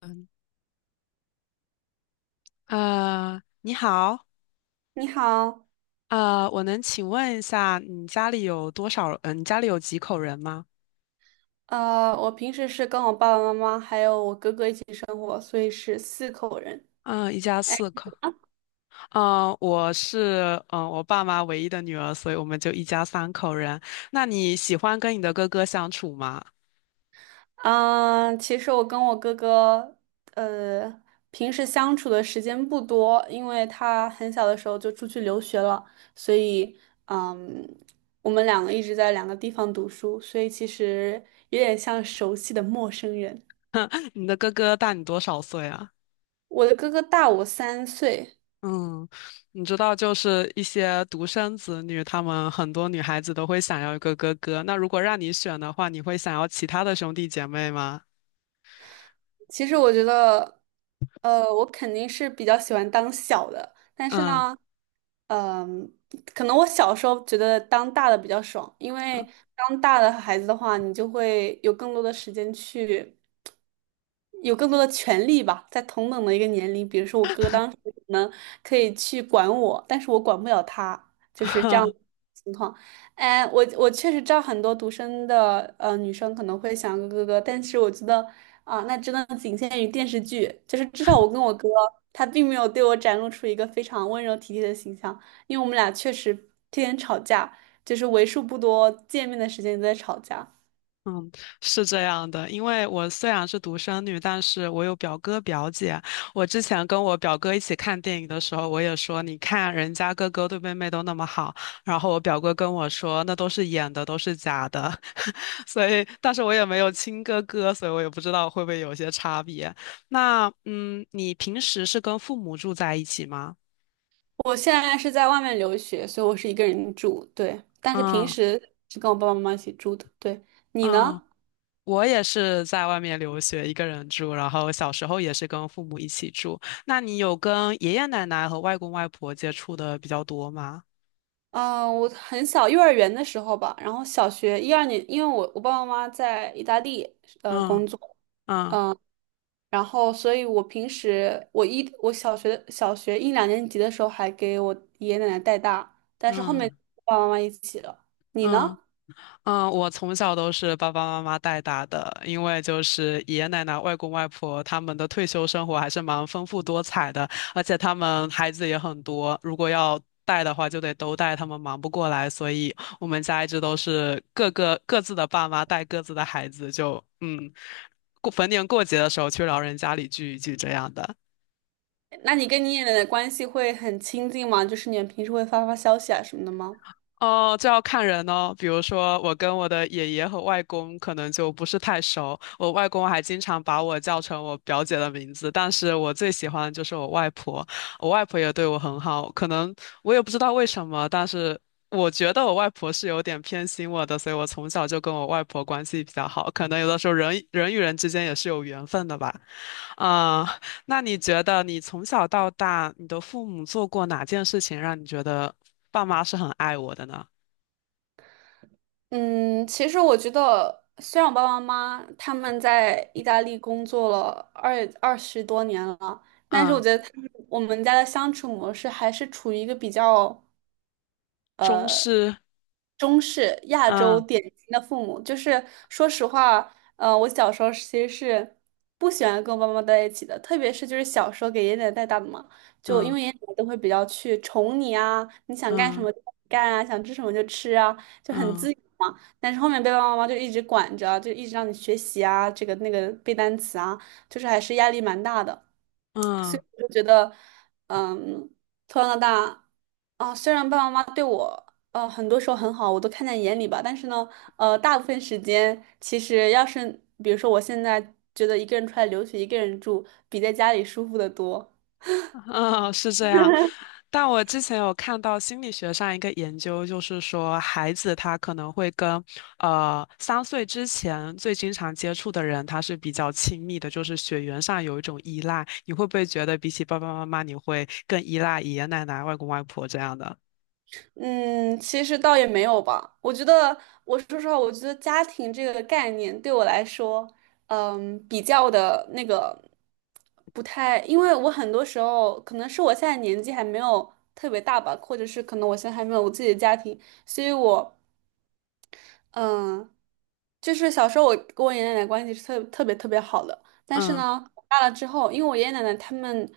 嗯，啊，你好，你好。啊，我能请问一下，你家里有多少？你家里有几口人吗？我平时是跟我爸爸妈妈还有我哥哥一起生活，所以是四口人。嗯、一家哎，四口。我是我爸妈唯一的女儿，所以我们就一家三口人。那你喜欢跟你的哥哥相处吗？其实我跟我哥哥，呃，平时相处的时间不多，因为他很小的时候就出去留学了，所以，嗯，我们两个一直在两个地方读书，所以其实有点像熟悉的陌生人。你的哥哥大你多少岁啊？我的哥哥大我三岁。嗯，你知道，就是一些独生子女，他们很多女孩子都会想要一个哥哥。那如果让你选的话，你会想要其他的兄弟姐妹吗？其实我觉得，我肯定是比较喜欢当小的。但是嗯。呢，呃，可能我小时候觉得当大的比较爽，因为当大的孩子的话，你就会有更多的时间去，有更多的权利吧。在同等的一个年龄，比如说我哥当时可能可以去管我，但是我管不了他，就是这样。哎，我确实知道很多独生的女生可能会想哥哥哥，但是我觉得啊、那真的仅限于电视剧。就是至少我跟我哥，他并没有对我展露出一个非常温柔体贴的形象，因为我们俩确实天天吵架，就是为数不多见面的时间都在吵架。嗯，是这样的，因为我虽然是独生女，但是我有表哥表姐。我之前跟我表哥一起看电影的时候，我也说，你看人家哥哥对妹妹都那么好，然后我表哥跟我说，那都是演的，都是假的。所以，但是我也没有亲哥哥，所以我也不知道会不会有些差别。那，你平时是跟父母住在一起吗？我现在是在外面留学，所以我是一个人住，对，但是平嗯时是跟我爸爸妈妈一起住的，对。你嗯。呢？我也是在外面留学，一个人住，然后小时候也是跟父母一起住。那你有跟爷爷奶奶和外公外婆接触的比较多吗？嗯，我很小，幼儿园的时候吧，然后小学一二年，因为我爸爸妈妈在意大利工嗯作，嗯然后所以我平时我一我小学小学一两年级的时候还给我爷爷奶奶带大，但是后面嗯爸爸妈妈一起了。你嗯呢？嗯，我从小都是爸爸妈妈带大的，因为就是爷爷奶奶、外公外婆他们的退休生活还是蛮丰富多彩的，而且他们孩子也很多，如果要带的话就得都带，他们忙不过来，所以我们家一直都是各个各自的爸妈带各自的孩子，就过逢年过节的时候去老人家里聚一聚这样的。那你跟你爷爷奶奶关系会很亲近吗？就是你们平时会发发消息啊什么的吗？哦，这要看人哦。比如说，我跟我的爷爷和外公可能就不是太熟。我外公还经常把我叫成我表姐的名字，但是我最喜欢的就是我外婆。我外婆也对我很好，可能我也不知道为什么，但是我觉得我外婆是有点偏心我的，所以我从小就跟我外婆关系比较好。可能有的时候人与人之间也是有缘分的吧。啊、那你觉得你从小到大，你的父母做过哪件事情让你觉得爸妈是很爱我的呢？嗯，其实我觉得，虽然我爸爸妈妈他们在意大利工作了二十多年了，但是我嗯，觉得他们我们家的相处模式还是处于一个比较中式，中式亚洲嗯典型的父母。就是说实话，我小时候其实是不喜欢跟我爸妈在一起的，特别是就是小时候给爷爷奶奶带大的嘛。就因嗯为爷爷奶奶都会比较去宠你啊，你想干什嗯么就干啊，想吃什么就吃啊，就很嗯自由嘛。但是后面被爸爸妈妈就一直管着，就一直让你学习啊，这个那个背单词啊，就是还是压力蛮大的。所嗯以我就觉得，嗯，从小到大，啊，虽然爸爸妈妈对我，很多时候很好，我都看在眼里吧。但是呢，大部分时间其实要是，比如说我现在觉得一个人出来留学，一个人住，比在家里舒服的多。嗯，哦是这样。但我之前有看到心理学上一个研究，就是说孩子他可能会跟3岁之前最经常接触的人，他是比较亲密的，就是血缘上有一种依赖。你会不会觉得比起爸爸妈妈，你会更依赖爷爷奶奶、外公外婆这样的？嗯，其实倒也没有吧。我觉得，我说实话，我觉得家庭这个概念对我来说，嗯，比较的那个不太。因为我很多时候可能是我现在年纪还没有特别大吧，或者是可能我现在还没有我自己的家庭，所以我。嗯，就是小时候我跟我爷爷奶奶关系是特别特别好的。但是嗯呢，我大了之后，因为我爷爷奶奶他们，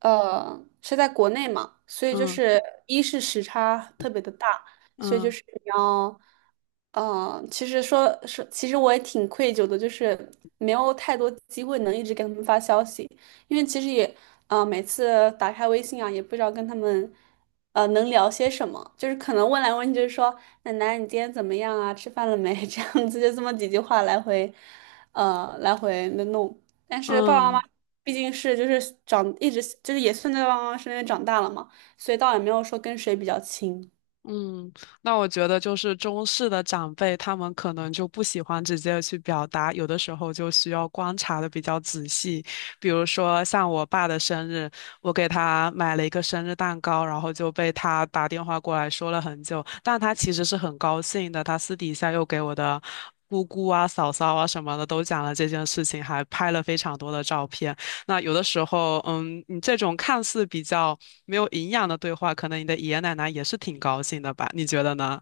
是在国内嘛，所以就嗯是时差特别的大，所以就嗯是你要，嗯、其实说，其实我也挺愧疚的，就是没有太多机会能一直给他们发消息。因为其实也，每次打开微信啊，也不知道跟他们，能聊些什么。就是可能问来问去，就是说，奶奶你今天怎么样啊？吃饭了没？这样子就这么几句话来回，来回的弄。但是爸爸妈嗯妈毕竟是就是一直就是也算在爸爸妈妈身边长大了嘛，所以倒也没有说跟谁比较亲。嗯，那我觉得就是中式的长辈，他们可能就不喜欢直接去表达，有的时候就需要观察的比较仔细。比如说像我爸的生日，我给他买了一个生日蛋糕，然后就被他打电话过来说了很久，但他其实是很高兴的，他私底下又给我的。姑姑啊、嫂嫂啊什么的都讲了这件事情，还拍了非常多的照片。那有的时候，你这种看似比较没有营养的对话，可能你的爷爷奶奶也是挺高兴的吧？你觉得呢？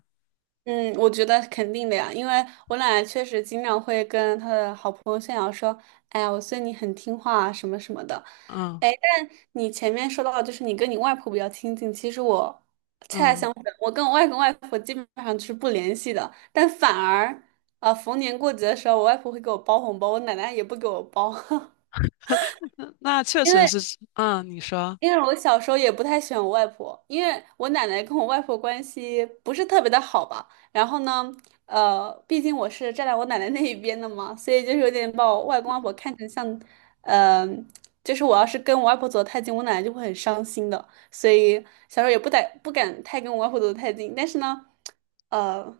嗯，我觉得肯定的呀，因为我奶奶确实经常会跟她的好朋友炫耀说：“哎呀，我孙女很听话啊，什么什么的。”嗯哎，但你前面说到，就是你跟你外婆比较亲近，其实我恰恰嗯，相反，我跟我外公外婆基本上就是不联系的。但反而，逢年过节的时候，我外婆会给我包红包，我奶奶也不给我包。那确因实为是，嗯，你说，我小时候也不太喜欢我外婆，因为我奶奶跟我外婆关系不是特别的好吧。然后呢，毕竟我是站在我奶奶那一边的嘛，所以就是有点把我外公外婆看成像，呃，就是我要是跟我外婆走得太近，我奶奶就会很伤心的。所以小时候也不敢太跟我外婆走得太近。但是呢，呃。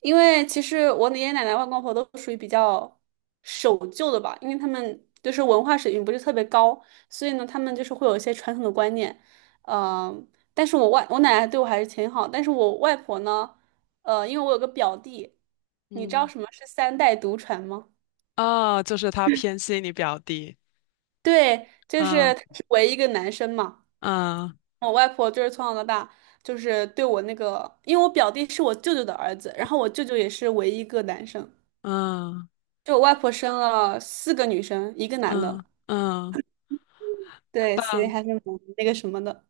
因为其实我爷爷奶奶、外公外婆都属于比较守旧的吧，因为他们就是文化水平不是特别高。所以呢，他们就是会有一些传统的观念。嗯、但是我奶奶对我还是挺好，但是我外婆呢，因为我有个表弟。你知道嗯，什么是三代独传吗？哦，就是他偏心你表弟，对，就是他嗯是唯一一个男生嘛。嗯我外婆就是从小到大就是对我那个，因为我表弟是我舅舅的儿子，然后我舅舅也是唯一一个男生，嗯就我外婆生了四个女生，一个男嗯的。嗯嗯，对，所以还是蛮那个什么的。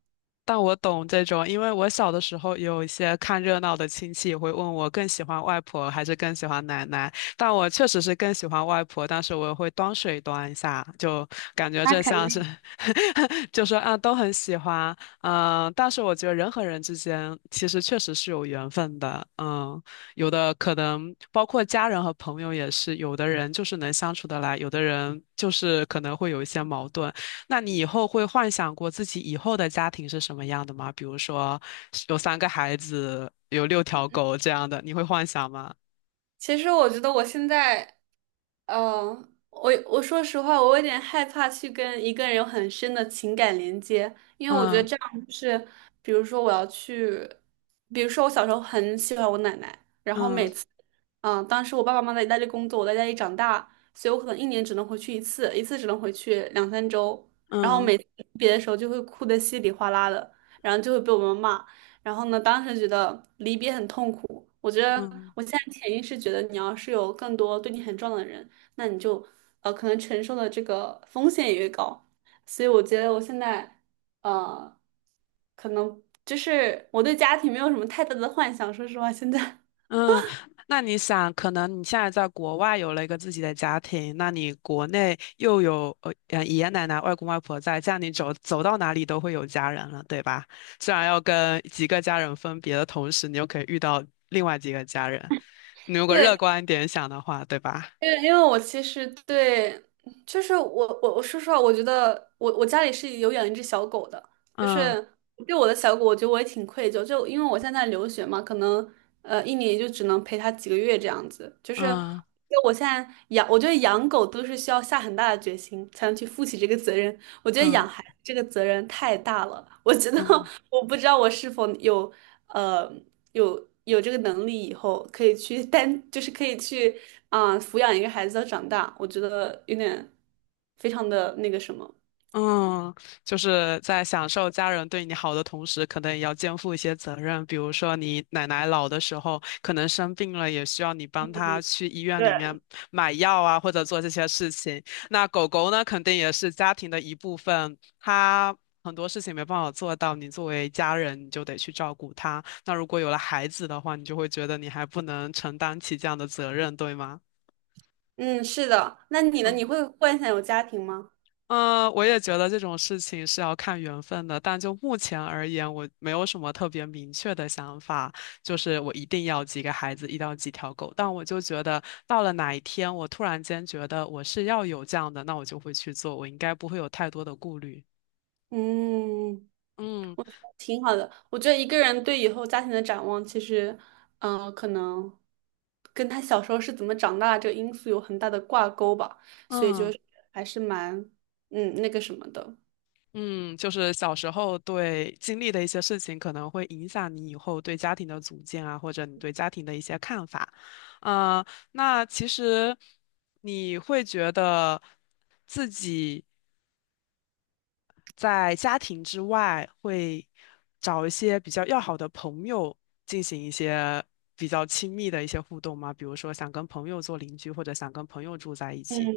但我懂这种，因为我小的时候有一些看热闹的亲戚也会问我更喜欢外婆还是更喜欢奶奶，但我确实是更喜欢外婆，但是我会端水端一下，就感觉那这肯像是 定。就说啊都很喜欢，嗯，但是我觉得人和人之间其实确实是有缘分的，嗯，有的可能包括家人和朋友也是，有的人就是能相处得来，有的人就是可能会有一些矛盾。那你以后会幻想过自己以后的家庭是什么样的吗？比如说有三个孩子，有六条狗这样的，你会幻想吗？其实我觉得我现在嗯，我说实话，我有点害怕去跟一个人有很深的情感连接。因为我觉得嗯这样就是，比如说我要去，比如说我小时候很喜欢我奶奶，然后每嗯次，嗯，当时我爸爸妈妈在意大利工作，我在家里长大，所以我可能一年只能回去一次，一次只能回去两三周，然后嗯每次离别的时候就会哭得稀里哗啦的，然后就会被我们骂。然后呢，当时觉得离别很痛苦。我觉得嗯我现在潜意识觉得你要是有更多对你很重要的人，那你就可能承受的这个风险也越高。所以我觉得我现在呃可能就是我对家庭没有什么太大的幻想，说实话，现在 嗯。那你想，可能你现在在国外有了一个自己的家庭，那你国内又有爷爷奶奶、外公外婆在，这样你走到哪里都会有家人了，对吧？虽然要跟几个家人分别的同时，你又可以遇到另外几个家人，你如 果乐对，观一点想的话，对吧？因为我其实对，就是我我说实话，我觉得我家里是有养一只小狗的。就嗯。是对我的小狗，我觉得我也挺愧疚，就因为我现在留学嘛，可能一年也就只能陪它几个月这样子。就是嗯就我现在养，我觉得养狗都是需要下很大的决心才能去负起这个责任。我觉得嗯养孩子这个责任太大了，我觉得 嗯 我不知道我是否有呃有这个能力，以后可以去单就是可以去啊、抚养一个孩子到长大，我觉得有点非常的那个什么。嗯，就是在享受家人对你好的同时，可能也要肩负一些责任。比如说，你奶奶老的时候，可能生病了，也需要你帮她去医院里对。面买药啊，或者做这些事情。那狗狗呢，肯定也是家庭的一部分，它很多事情没办法做到，你作为家人，你就得去照顾它。那如果有了孩子的话，你就会觉得你还不能承担起这样的责任，对吗？嗯，是的。那你呢？嗯。你会幻想有家庭吗？嗯，我也觉得这种事情是要看缘分的，但就目前而言，我没有什么特别明确的想法，就是我一定要几个孩子，一到几条狗。但我就觉得，到了哪一天，我突然间觉得我是要有这样的，那我就会去做，我应该不会有太多的顾虑。嗯，嗯我觉得挺好的。我觉得一个人对以后家庭的展望，其实，嗯、可能跟他小时候是怎么长大这个因素有很大的挂钩吧。所以就嗯。是还是蛮，嗯，那个什么的。嗯，就是小时候对经历的一些事情，可能会影响你以后对家庭的组建啊，或者你对家庭的一些看法。呃，那其实你会觉得自己在家庭之外，会找一些比较要好的朋友进行一些比较亲密的一些互动吗？比如说想跟朋友做邻居，或者想跟朋友住在一起。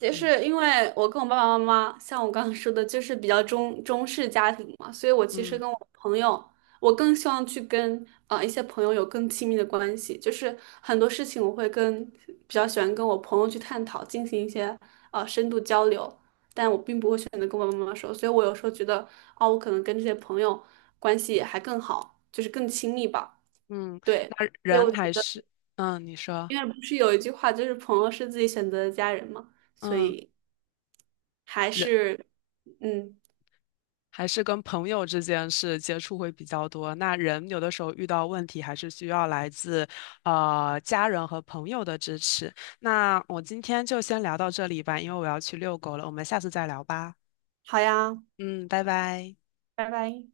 也嗯是因为我跟我爸爸妈妈，像我刚刚说的，就是比较中式家庭嘛，所以我其实嗯跟我朋友，我更希望去跟啊一些朋友有更亲密的关系。就是很多事情我会跟比较喜欢跟我朋友去探讨，进行一些深度交流。但我并不会选择跟我爸爸妈妈说，所以我有时候觉得，哦，我可能跟这些朋友关系还更好，就是更亲密吧，嗯，对。那所以人我觉还得，是嗯，你说因为不是有一句话就是朋友是自己选择的家人嘛，所嗯。以。还人。是，嗯，还是跟朋友之间是接触会比较多。那人有的时候遇到问题，还是需要来自家人和朋友的支持。那我今天就先聊到这里吧，因为我要去遛狗了。我们下次再聊吧。好呀，嗯，拜拜。拜拜。